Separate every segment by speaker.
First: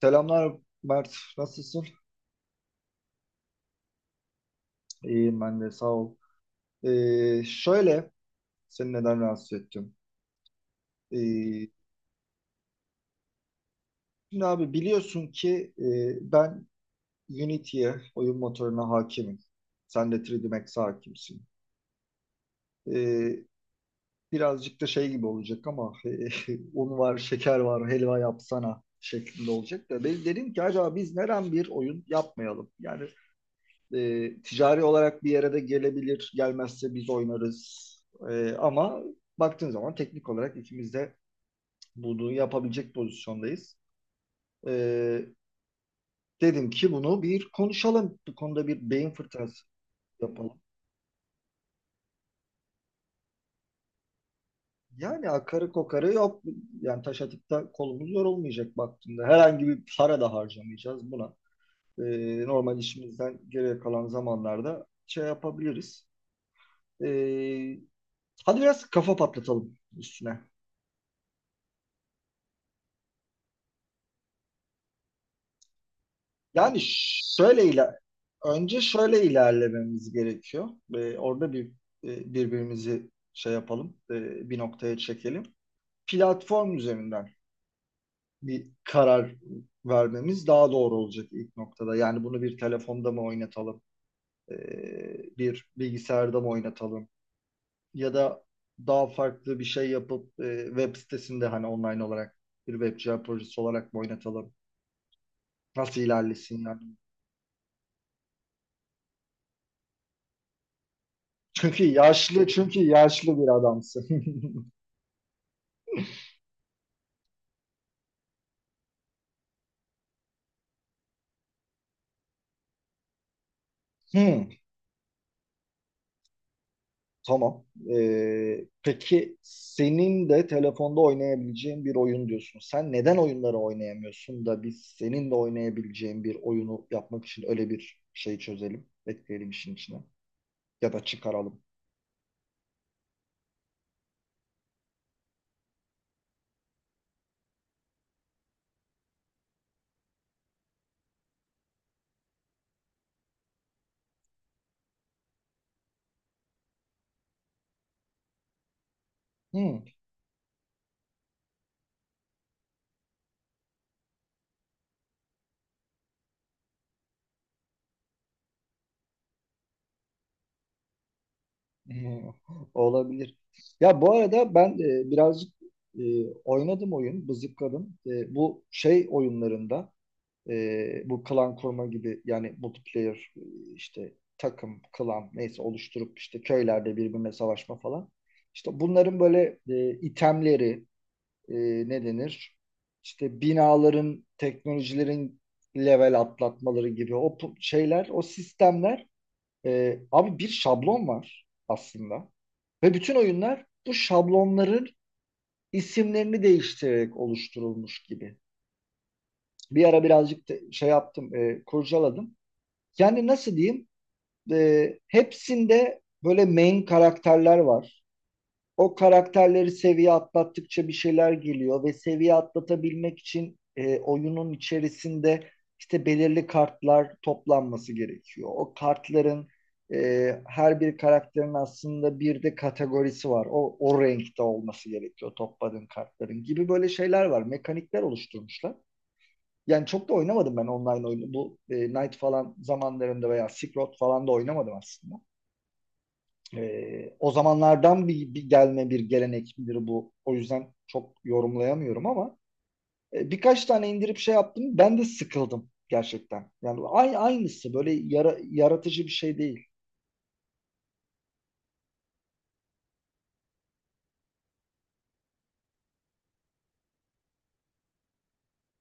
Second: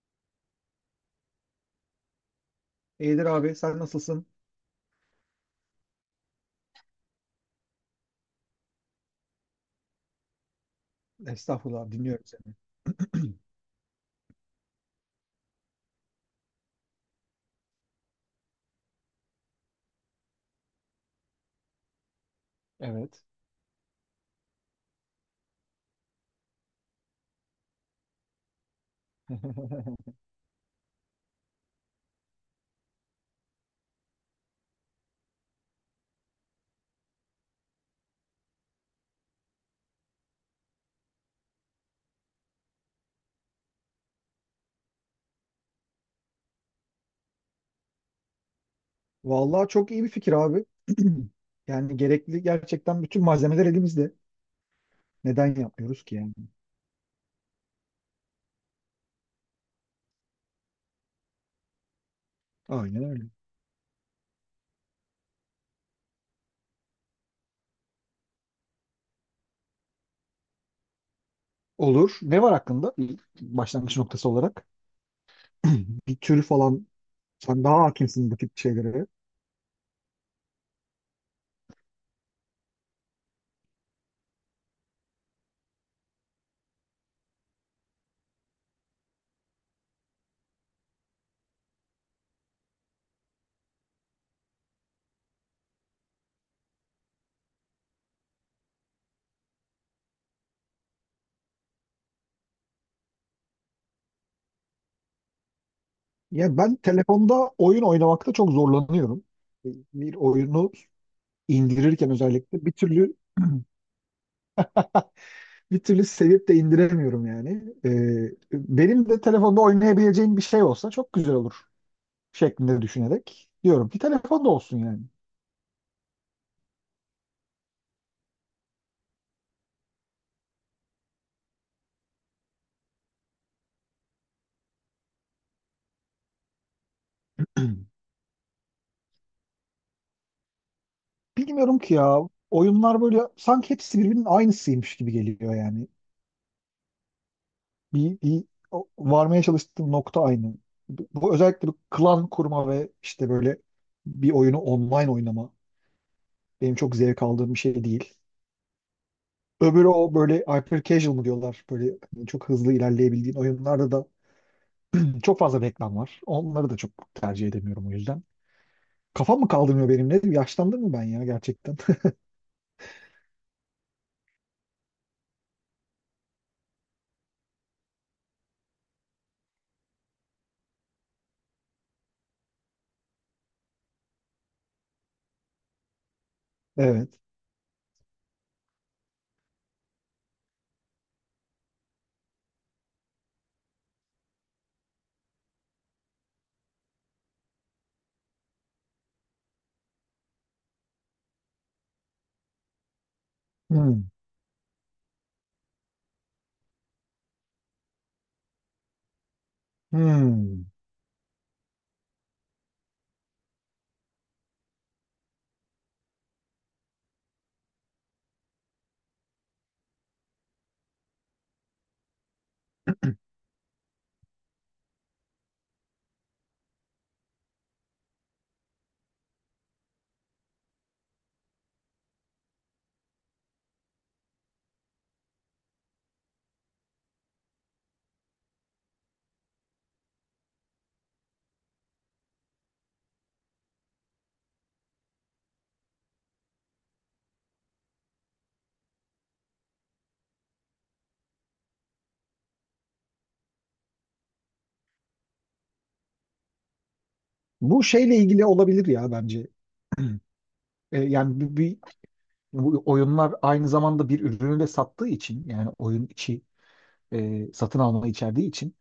Speaker 1: Selamlar Mert, nasılsın?
Speaker 2: İyidir abi sen nasılsın?
Speaker 1: İyiyim ben de, sağ ol. Ee, şöyle, seni neden rahatsız ettim? Ee,
Speaker 2: Estağfurullah dinliyorum seni.
Speaker 1: şimdi abi biliyorsun ki ben Unity'ye, oyun motoruna hakimim. Sen de 3D Max'e hakimsin.
Speaker 2: Evet.
Speaker 1: Ee, birazcık da şey gibi olacak ama un var, şeker var, helva yapsana şeklinde olacak da. Ben dedim ki acaba biz neden bir oyun yapmayalım? Yani ticari olarak bir yere de gelebilir. Gelmezse biz oynarız. Ama baktığın zaman teknik olarak ikimiz de bunu yapabilecek pozisyondayız. E, dedim ki bunu bir konuşalım. Bu konuda bir beyin fırtınası
Speaker 2: Vallahi çok iyi bir fikir
Speaker 1: yapalım.
Speaker 2: abi. Yani gerekli gerçekten bütün malzemeler elimizde.
Speaker 1: Yani
Speaker 2: Neden
Speaker 1: akarı
Speaker 2: yapmıyoruz
Speaker 1: kokarı
Speaker 2: ki yani?
Speaker 1: yok. Yani taş atıp kolumuz yorulmayacak baktığında. Herhangi bir para da harcamayacağız buna. E, normal
Speaker 2: Aynen öyle.
Speaker 1: işimizden geriye kalan zamanlarda şey yapabiliriz. E, hadi biraz kafa patlatalım üstüne.
Speaker 2: Olur. Ne var hakkında? Bir başlangıç noktası olarak. Bir tür
Speaker 1: Yani
Speaker 2: falan. Sen
Speaker 1: şöyle
Speaker 2: daha
Speaker 1: iler
Speaker 2: hakimsin bu tip
Speaker 1: önce
Speaker 2: şeylere.
Speaker 1: şöyle ilerlememiz gerekiyor. Orada bir birbirimizi şey yapalım, bir noktaya çekelim. Platform üzerinden bir karar vermemiz daha doğru olacak ilk noktada. Yani bunu bir telefonda mı oynatalım, e, bir bilgisayarda mı oynatalım ya da daha farklı bir şey yapıp web sitesinde hani online olarak bir web cihaz projesi olarak mı oynatalım? Nasıl
Speaker 2: Ya
Speaker 1: ilerlesin?
Speaker 2: ben telefonda oyun oynamakta çok zorlanıyorum. Bir oyunu
Speaker 1: Çünkü
Speaker 2: indirirken
Speaker 1: yaşlı,
Speaker 2: özellikle bir
Speaker 1: çünkü
Speaker 2: türlü
Speaker 1: yaşlı bir adamsın.
Speaker 2: bir türlü sevip de indiremiyorum yani. Benim de telefonda oynayabileceğim bir şey olsa çok güzel olur şeklinde düşünerek diyorum ki telefonda
Speaker 1: Hmm,
Speaker 2: olsun yani.
Speaker 1: tamam. Peki senin de telefonda oynayabileceğin bir oyun diyorsun. Sen neden oyunları oynayamıyorsun da biz senin de oynayabileceğin bir oyunu yapmak için öyle bir şey çözelim, ekleyelim işin içine ya da çıkaralım.
Speaker 2: Bilmiyorum ki ya oyunlar böyle sanki hepsi birbirinin aynısıymış gibi geliyor yani. Bir, bir varmaya çalıştığım nokta aynı. Bu özellikle bu klan kurma ve işte böyle bir oyunu online oynama benim çok zevk aldığım bir şey değil.
Speaker 1: Hmm.
Speaker 2: Öbürü o böyle hyper casual mı diyorlar böyle hani çok hızlı ilerleyebildiğin oyunlarda da çok fazla reklam var. Onları da çok tercih edemiyorum o yüzden. Kafam mı kaldırmıyor benim? Ne diyeyim? Yaşlandım mı ben ya gerçekten?
Speaker 1: Hmm, olabilir. Ya bu arada ben birazcık e, oynadım oyun, bızıkladım. E, bu şey oyunlarında. Bu klan kurma gibi yani multiplayer işte takım, klan neyse oluşturup işte köylerde
Speaker 2: Evet.
Speaker 1: birbirine savaşma falan. İşte bunların böyle itemleri e, ne denir? İşte binaların, teknolojilerin level atlatmaları gibi o şeyler, o sistemler abi bir şablon var aslında. Ve bütün oyunlar bu
Speaker 2: Hmm.
Speaker 1: şablonların isimlerini değiştirerek oluşturulmuş gibi. Bir ara birazcık da
Speaker 2: Hmm.
Speaker 1: şey yaptım, kurcaladım. Yani nasıl diyeyim? Hepsinde böyle main karakterler var. O karakterleri seviye atlattıkça bir şeyler geliyor ve seviye atlatabilmek için oyunun içerisinde işte belirli kartlar toplanması gerekiyor. O kartların e, her bir karakterin aslında bir de kategorisi var. O renkte olması gerekiyor topladığın kartların gibi böyle şeyler var. Mekanikler oluşturmuşlar. Yani çok da oynamadım ben online oyunu. Bu Knight falan zamanlarında veya Silk Road falan da oynamadım aslında. E, o zamanlardan bir gelme bir gelenek midir bu. O yüzden çok yorumlayamıyorum ama birkaç tane indirip şey yaptım. Ben de sıkıldım gerçekten. Yani aynısı
Speaker 2: Bu
Speaker 1: böyle
Speaker 2: şeyle ilgili olabilir
Speaker 1: yaratıcı bir
Speaker 2: ya
Speaker 1: şey
Speaker 2: bence.
Speaker 1: değil.
Speaker 2: Yani bu oyunlar aynı zamanda bir ürünü de sattığı için yani oyun içi satın alma içerdiği için,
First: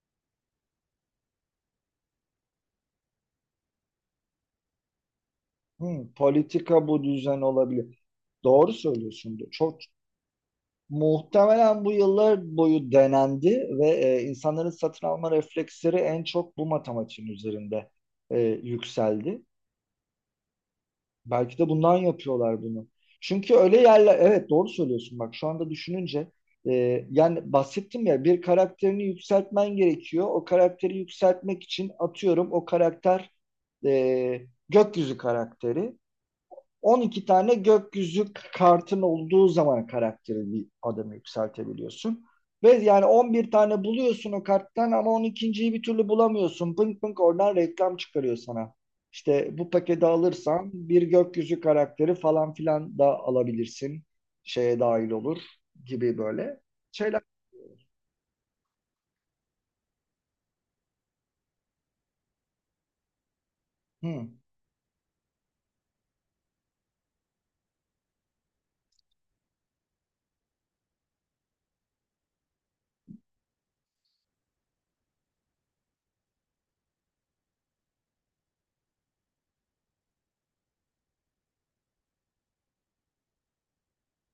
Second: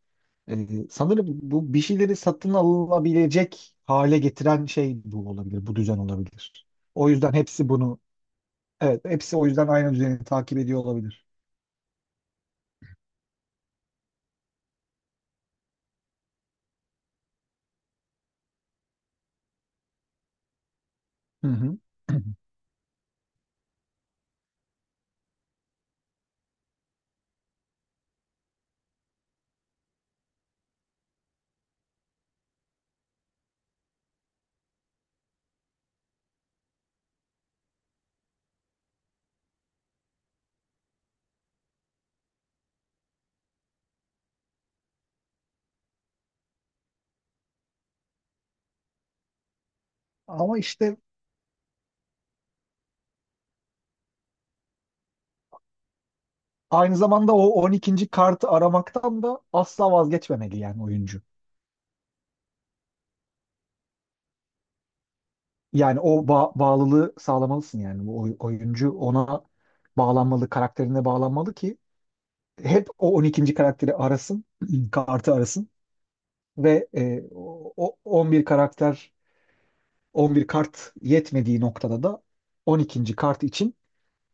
Speaker 2: sanırım bu bir şeyleri satın alınabilecek hale getiren şey bu olabilir, bu düzen
Speaker 1: Hmm,
Speaker 2: olabilir.
Speaker 1: politika bu
Speaker 2: O yüzden
Speaker 1: düzen olabilir. Doğru
Speaker 2: evet, hepsi
Speaker 1: söylüyorsun.
Speaker 2: o yüzden
Speaker 1: Çok
Speaker 2: aynı düzeni takip ediyor olabilir.
Speaker 1: muhtemelen bu yıllar boyu denendi ve insanların satın alma refleksleri en çok bu matematiğin üzerinde yükseldi.
Speaker 2: Hı
Speaker 1: Belki de
Speaker 2: hı.
Speaker 1: bundan yapıyorlar bunu. Çünkü öyle yerler, evet doğru söylüyorsun bak şu anda düşününce, e, yani bahsettim ya bir karakterini yükseltmen gerekiyor. O karakteri yükseltmek için atıyorum o karakter e, gökyüzü karakteri. 12 tane gökyüzü kartın olduğu zaman karakteri bir adamı yükseltebiliyorsun. Ve yani 11 tane buluyorsun o karttan ama 12.yi bir türlü bulamıyorsun. Pınk pınk oradan reklam çıkarıyor sana. İşte bu paketi
Speaker 2: Ama
Speaker 1: alırsan
Speaker 2: işte
Speaker 1: bir gökyüzü karakteri falan filan da alabilirsin. Şeye dahil olur gibi böyle
Speaker 2: aynı
Speaker 1: şeyler.
Speaker 2: zamanda o 12. kartı aramaktan da asla vazgeçmemeli yani oyuncu.
Speaker 1: Hı.
Speaker 2: Yani o bağlılığı sağlamalısın yani bu oyuncu ona bağlanmalı, karakterine bağlanmalı ki hep o 12. karakteri arasın, kartı arasın ve o 11 karakter 11 kart yetmediği noktada da 12. kart için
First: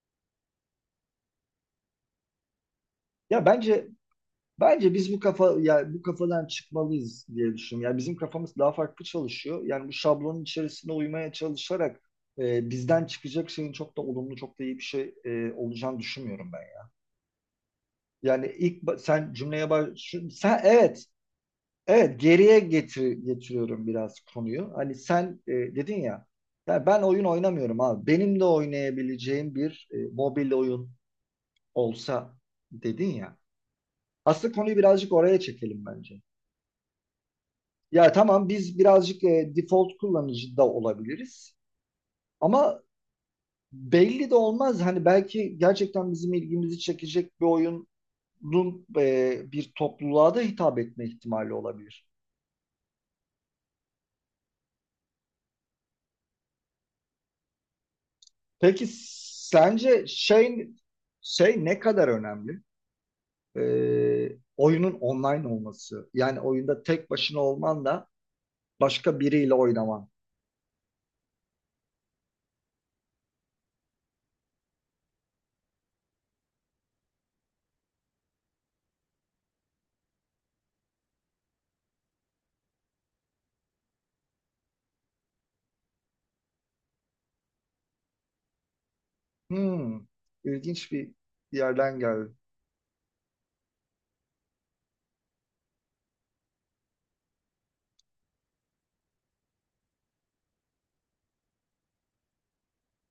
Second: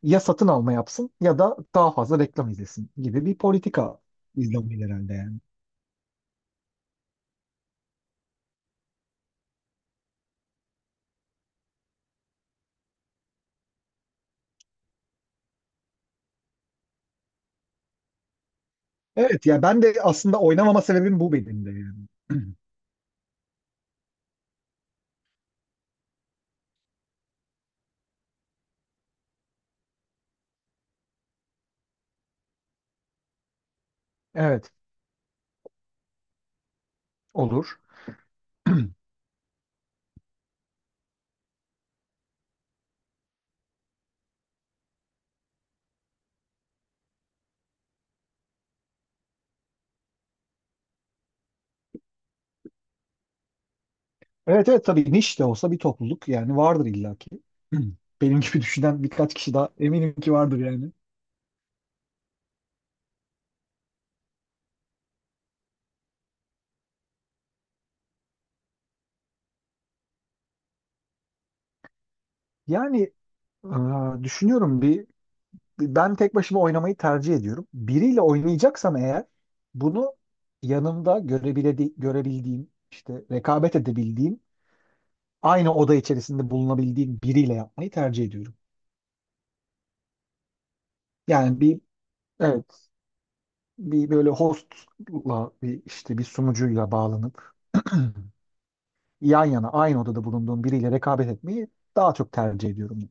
Speaker 2: ya satın alma yapsın ya da daha fazla reklam izlesin gibi bir
Speaker 1: Ya bence,
Speaker 2: politika izleniyor
Speaker 1: bence biz
Speaker 2: herhalde
Speaker 1: bu
Speaker 2: yani.
Speaker 1: kafa ya bu kafadan çıkmalıyız diye düşünüyorum. Yani bizim kafamız daha farklı çalışıyor. Yani bu şablonun içerisine uymaya çalışarak bizden çıkacak şeyin çok da olumlu, çok da iyi bir şey olacağını düşünmüyorum ben, ya. Yani ilk ba- sen
Speaker 2: Evet, ya
Speaker 1: cümleye
Speaker 2: ben
Speaker 1: baş
Speaker 2: de
Speaker 1: şu-
Speaker 2: aslında
Speaker 1: sen
Speaker 2: oynamama
Speaker 1: evet,
Speaker 2: sebebim bu benim de yani.
Speaker 1: evet geriye getiriyorum biraz konuyu. Hani sen dedin ya, ya ben oyun oynamıyorum abi. Benim de oynayabileceğim bir mobil oyun olsa dedin ya. Aslında
Speaker 2: Evet,
Speaker 1: konuyu birazcık oraya çekelim bence.
Speaker 2: olur.
Speaker 1: Ya tamam biz birazcık default kullanıcı da olabiliriz. Ama belli de olmaz. Hani belki gerçekten bizim ilgimizi çekecek bir oyunun bir topluluğa da hitap etme ihtimali olabilir.
Speaker 2: Evet, evet, tabii niş de olsa bir topluluk yani vardır illaki. Benim gibi
Speaker 1: Peki
Speaker 2: düşünen birkaç kişi daha
Speaker 1: sence
Speaker 2: eminim ki vardır yani.
Speaker 1: şey ne kadar önemli? E, oyunun online olması. Yani oyunda tek başına olman da başka biriyle oynaman.
Speaker 2: Yani düşünüyorum bir ben tek başıma oynamayı tercih ediyorum. Biriyle oynayacaksam eğer bunu yanımda görebildiğim, işte rekabet edebildiğim, aynı oda içerisinde bulunabildiğim biriyle yapmayı tercih ediyorum.
Speaker 1: Hmm, ilginç bir
Speaker 2: Yani bir,
Speaker 1: yerden geldi.
Speaker 2: evet, bir böyle hostla bir işte bir sunucuyla bağlanıp yan yana aynı odada bulunduğum biriyle rekabet etmeyi daha çok tercih ediyorum.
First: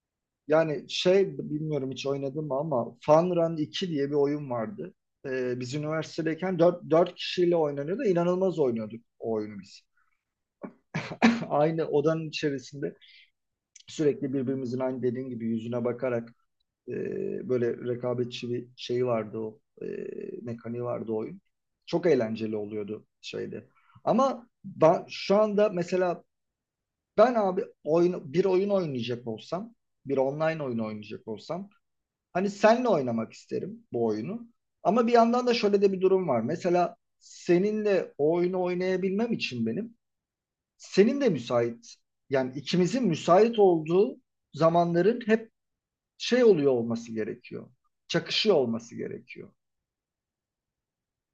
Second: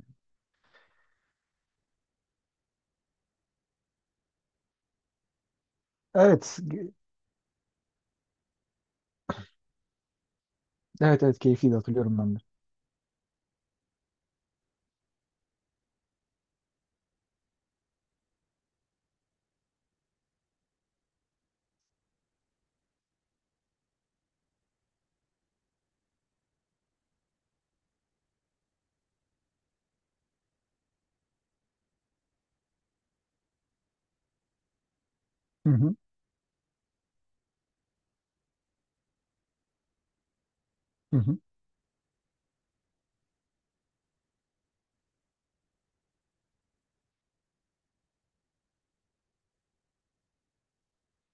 Speaker 1: Yani şey bilmiyorum hiç oynadım ama Fun Run 2 diye bir oyun vardı. Biz üniversitedeyken
Speaker 2: Evet,
Speaker 1: 4 kişiyle oynanıyordu. İnanılmaz oynuyorduk o oyunu biz.
Speaker 2: evet, evet, keyifliydi
Speaker 1: Aynı
Speaker 2: hatırlıyorum
Speaker 1: odanın
Speaker 2: ben de.
Speaker 1: içerisinde sürekli birbirimizin aynı dediğin gibi yüzüne bakarak e, böyle rekabetçi bir şey vardı mekaniği vardı o oyun. Çok eğlenceli oluyordu şeyde. Ama ben, şu anda mesela ben abi bir oyun oynayacak olsam, bir online oyun oynayacak olsam hani senle oynamak isterim bu oyunu. Ama bir yandan da
Speaker 2: Hı
Speaker 1: şöyle de
Speaker 2: hı.
Speaker 1: bir durum var. Mesela seninle o oyunu oynayabilmem için benim
Speaker 2: Hı
Speaker 1: senin de
Speaker 2: hı.
Speaker 1: müsait, yani ikimizin müsait olduğu zamanların hep şey oluyor olması gerekiyor. Çakışıyor olması gerekiyor.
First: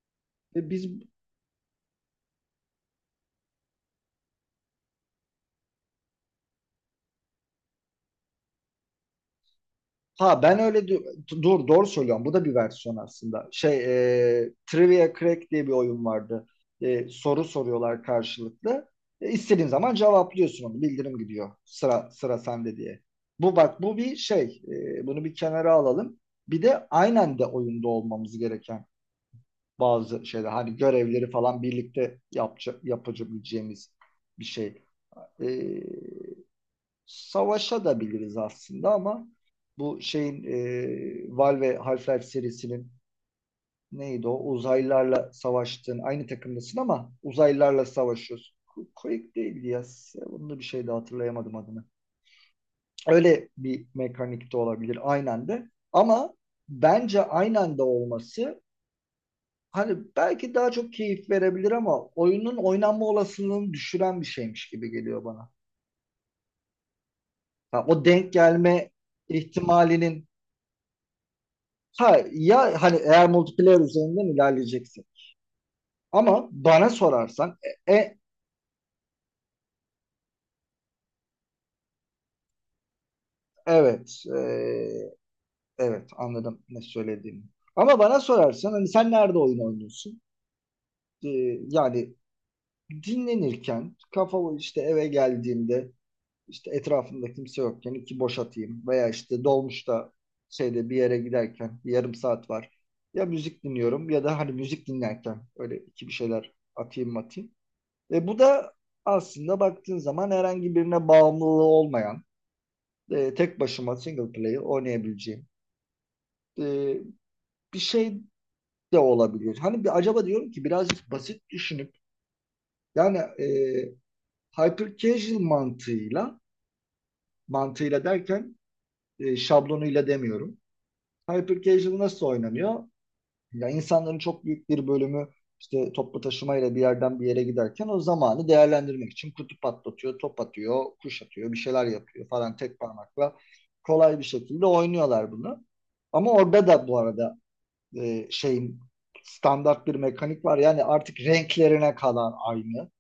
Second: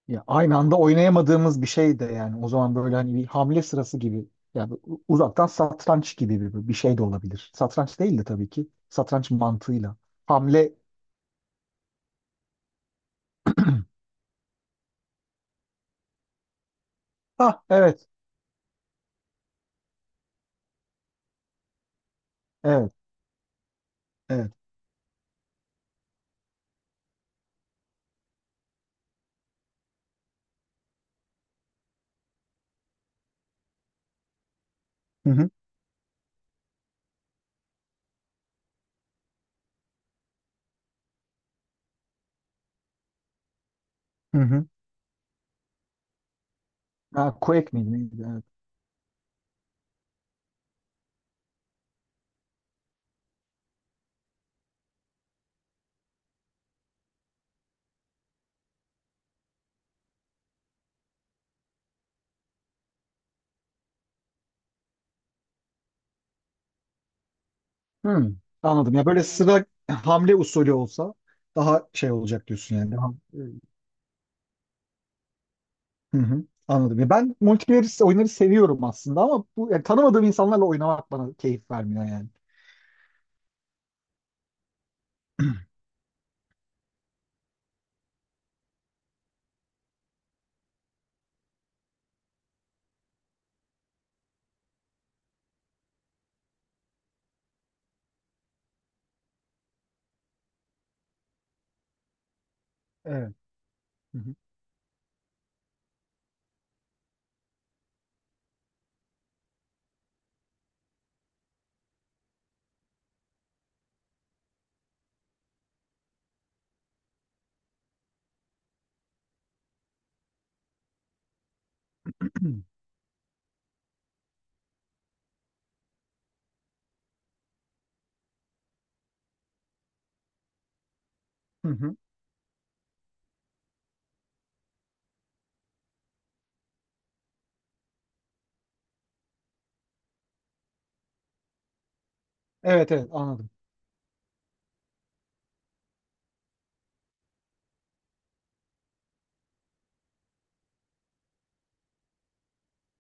Speaker 2: Ya aynı
Speaker 1: Ve
Speaker 2: anda
Speaker 1: biz
Speaker 2: oynayamadığımız bir şey de yani o zaman böyle hani bir hamle sırası gibi yani uzaktan satranç gibi bir şey de olabilir. Satranç değil de tabii ki satranç mantığıyla.
Speaker 1: Ha ben
Speaker 2: Hamle.
Speaker 1: öyle du- dur doğru söylüyorum. Bu da bir versiyon aslında. Şey Trivia Crack diye bir oyun vardı. E, soru
Speaker 2: Ah,
Speaker 1: soruyorlar
Speaker 2: evet,
Speaker 1: karşılıklı. E, istediğin zaman cevaplıyorsun onu. Bildirim gidiyor. Sıra, sıra sende
Speaker 2: evet,
Speaker 1: diye. Bu bak bu bir
Speaker 2: evet.
Speaker 1: şey. E, bunu bir kenara alalım. Bir de aynen de oyunda olmamız gereken bazı şeyler. Hani görevleri falan birlikte yapabileceğimiz bir şey.
Speaker 2: Hı
Speaker 1: E,
Speaker 2: hı,
Speaker 1: savaşa da biliriz aslında ama bu şeyin Valve Half-Life serisinin neydi o?
Speaker 2: hı hı.
Speaker 1: Uzaylılarla savaştığın aynı takımdasın ama
Speaker 2: Ha, Quake
Speaker 1: uzaylılarla
Speaker 2: miydi neydi? Evet.
Speaker 1: savaşıyorsun. Quake değildi ya. Bunu da bir şey de hatırlayamadım adını. Öyle bir mekanik de olabilir aynen de. Ama bence aynen de olması hani belki daha çok keyif verebilir ama oyunun oynanma olasılığını düşüren bir şeymiş gibi geliyor bana. Ha, o
Speaker 2: Hmm,
Speaker 1: denk gelme
Speaker 2: anladım ya, böyle sıra
Speaker 1: ihtimalinin,
Speaker 2: hamle usulü olsa daha şey
Speaker 1: ha
Speaker 2: olacak diyorsun
Speaker 1: ya
Speaker 2: yani.
Speaker 1: hani eğer multiplayer üzerinden ilerleyeceksin.
Speaker 2: Hı hı,
Speaker 1: Ama bana
Speaker 2: anladım. Ya ben
Speaker 1: sorarsan e,
Speaker 2: multiplayer
Speaker 1: e-
Speaker 2: oyunları seviyorum aslında ama bu yani tanımadığım insanlarla oynamak bana keyif vermiyor yani.
Speaker 1: evet, evet anladım ne söylediğini. Ama bana sorarsan hani sen nerede oyun oynuyorsun? E, yani dinlenirken kafa işte eve geldiğimde işte etrafımda kimse yokken iki boş atayım veya işte dolmuşta şeyde bir yere giderken bir yarım saat var. Ya
Speaker 2: Evet.
Speaker 1: müzik dinliyorum
Speaker 2: Hı
Speaker 1: ya
Speaker 2: hı.
Speaker 1: da hani müzik dinlerken öyle iki bir şeyler atayım. Bu da aslında baktığın zaman herhangi birine bağımlılığı olmayan, tek başıma single player oynayabileceğim e, bir şey de olabilir. Hani bir acaba diyorum ki birazcık basit düşünüp
Speaker 2: Hı
Speaker 1: yani hyper casual mantığıyla derken şablonuyla demiyorum. Hyper
Speaker 2: hı.
Speaker 1: casual nasıl oynanıyor? Ya insanların çok büyük bir bölümü işte toplu taşımayla bir yerden bir yere giderken o zamanı değerlendirmek için kutu patlatıyor, top atıyor, kuş atıyor, bir şeyler yapıyor falan tek
Speaker 2: Evet, evet,
Speaker 1: parmakla
Speaker 2: anladım.
Speaker 1: kolay bir şekilde oynuyorlar bunu. Ama orada da bu arada şeyin standart bir mekanik var. Yani artık renklerine kadar aynı,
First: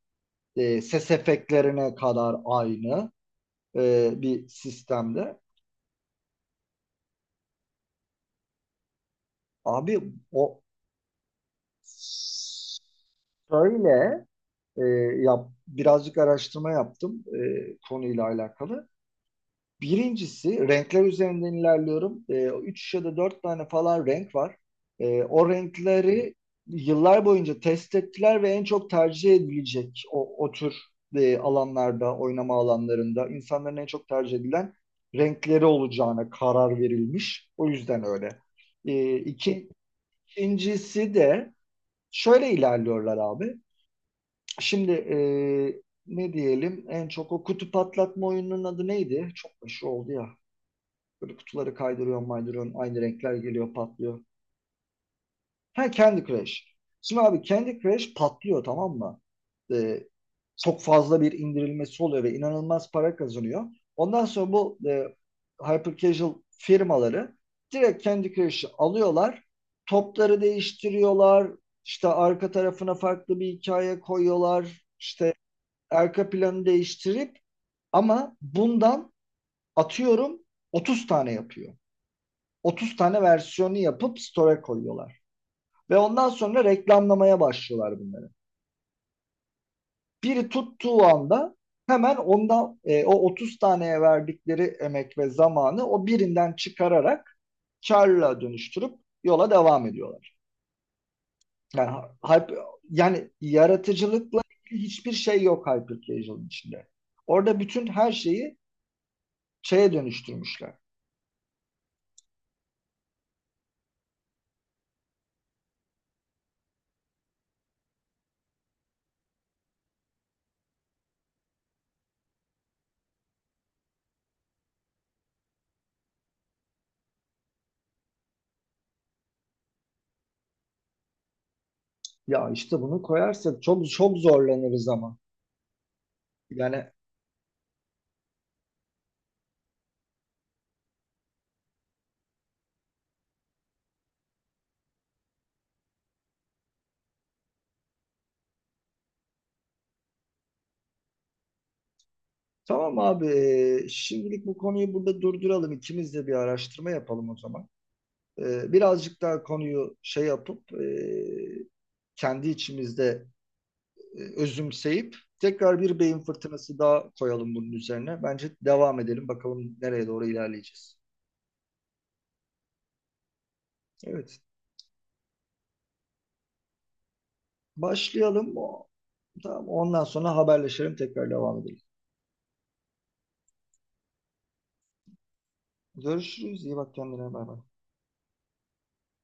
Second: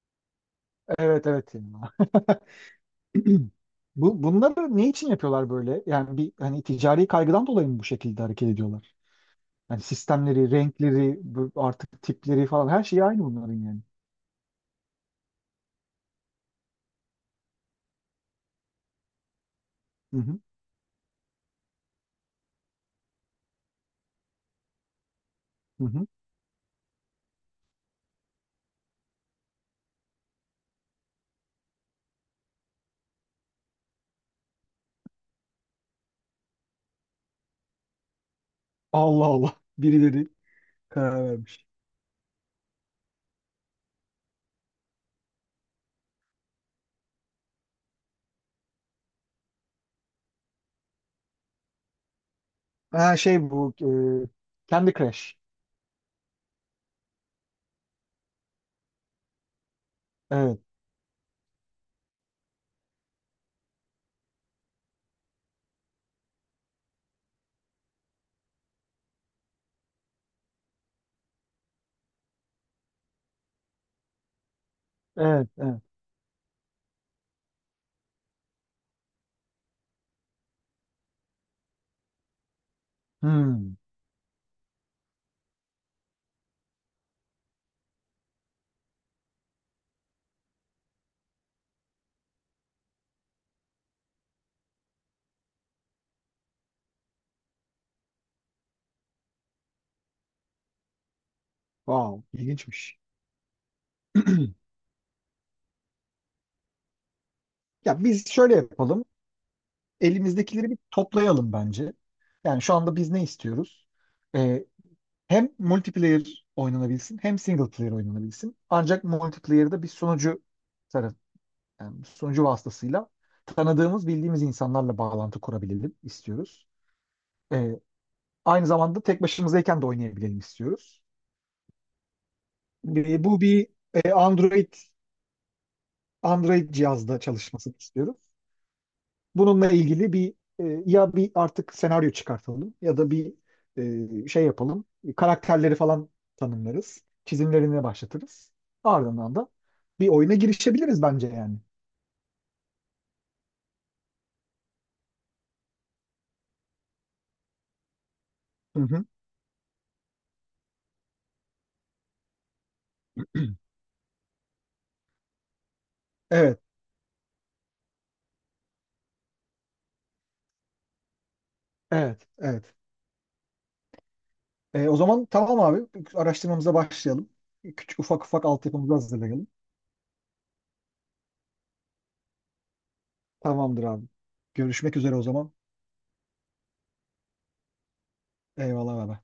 Speaker 1: ses
Speaker 2: Evet, evet. Ya.
Speaker 1: efektlerine kadar aynı
Speaker 2: Bu
Speaker 1: bir
Speaker 2: bunları ne için
Speaker 1: sistemde.
Speaker 2: yapıyorlar böyle? Yani bir hani ticari kaygıdan dolayı mı bu şekilde hareket ediyorlar? Yani
Speaker 1: Abi
Speaker 2: sistemleri,
Speaker 1: o
Speaker 2: renkleri, bu artık tipleri falan her şey aynı bunların yani.
Speaker 1: Şöyle e, birazcık araştırma yaptım konuyla alakalı.
Speaker 2: Hı hı.
Speaker 1: Birincisi renkler üzerinden ilerliyorum. E, üç ya da dört tane falan renk var. E, o
Speaker 2: Hı hı.
Speaker 1: renkleri yıllar boyunca test ettiler ve en çok tercih edilecek o tür alanlarda, oynama alanlarında insanların en çok tercih edilen renkleri olacağına karar verilmiş. O yüzden öyle. E,
Speaker 2: Allah Allah.
Speaker 1: iki,
Speaker 2: Birileri
Speaker 1: ikincisi
Speaker 2: karar
Speaker 1: de
Speaker 2: vermiş.
Speaker 1: şöyle ilerliyorlar abi. Şimdi ne diyelim en çok o kutu patlatma oyununun adı neydi? Çok meşhur oldu ya. Böyle kutuları kaydırıyorsun maydırıyorsun aynı
Speaker 2: Ha,
Speaker 1: renkler
Speaker 2: şey, bu
Speaker 1: geliyor patlıyor.
Speaker 2: Candy Crush.
Speaker 1: Ha, Candy Crush. Şimdi abi Candy Crush patlıyor tamam mı? E,
Speaker 2: Evet.
Speaker 1: çok fazla bir indirilmesi oluyor ve inanılmaz para kazanıyor. Ondan sonra bu hyper casual firmaları direkt Candy Crush'ı alıyorlar. Topları değiştiriyorlar. İşte arka tarafına farklı bir hikaye koyuyorlar. İşte
Speaker 2: Evet. Evet.
Speaker 1: arka planı değiştirip ama bundan atıyorum 30 tane yapıyor. 30 tane
Speaker 2: Hmm.
Speaker 1: versiyonu yapıp store'a koyuyorlar. Ve ondan sonra reklamlamaya başlıyorlar bunları. Biri tuttuğu anda hemen ondan o 30 taneye verdikleri emek ve zamanı o birinden çıkararak karla dönüştürüp yola devam ediyorlar. Yani
Speaker 2: Wow.
Speaker 1: hype,
Speaker 2: İlginçmiş.
Speaker 1: yani yaratıcılıkla hiçbir şey yok Hypercasual'ın içinde. Orada bütün
Speaker 2: Ya
Speaker 1: her
Speaker 2: biz şöyle
Speaker 1: şeyi
Speaker 2: yapalım.
Speaker 1: şeye
Speaker 2: Elimizdekileri
Speaker 1: dönüştürmüşler.
Speaker 2: bir toplayalım bence. Yani şu anda biz ne istiyoruz? E, hem multiplayer oynanabilsin hem single player oynanabilsin. Ancak multiplayer'da bir sunucu taraf, yani bir sunucu vasıtasıyla tanıdığımız, bildiğimiz insanlarla bağlantı kurabilelim istiyoruz. Ee, aynı zamanda tek başımızdayken de oynayabilelim istiyoruz.
Speaker 1: Ya işte bunu
Speaker 2: Bu
Speaker 1: koyarsak
Speaker 2: bir
Speaker 1: çok
Speaker 2: e,
Speaker 1: çok
Speaker 2: Android
Speaker 1: zorlanırız ama.
Speaker 2: Android
Speaker 1: Yani
Speaker 2: cihazda çalışmasını istiyoruz. Bununla ilgili bir ya bir artık senaryo çıkartalım ya da bir şey yapalım. Karakterleri falan tanımlarız. Çizimlerine başlatırız. Ardından da bir oyuna girişebiliriz bence yani.
Speaker 1: tamam abi şimdilik bu konuyu burada durduralım. İkimiz de bir araştırma yapalım o zaman.
Speaker 2: Hı hı.
Speaker 1: Birazcık daha konuyu şey yapıp kendi içimizde özümseyip tekrar bir beyin
Speaker 2: Evet,
Speaker 1: fırtınası daha koyalım bunun üzerine. Bence devam edelim bakalım nereye doğru ilerleyeceğiz.
Speaker 2: evet, evet.
Speaker 1: Evet,
Speaker 2: O zaman tamam abi. Araştırmamıza başlayalım. Küçük ufak ufak
Speaker 1: başlayalım.
Speaker 2: altyapımızı hazırlayalım.
Speaker 1: Tamam, ondan sonra haberleşelim tekrar devam edelim.
Speaker 2: Tamamdır abi. Görüşmek üzere o zaman.
Speaker 1: Görüşürüz. İyi bak kendine. Bay bay.
Speaker 2: Eyvallah baba.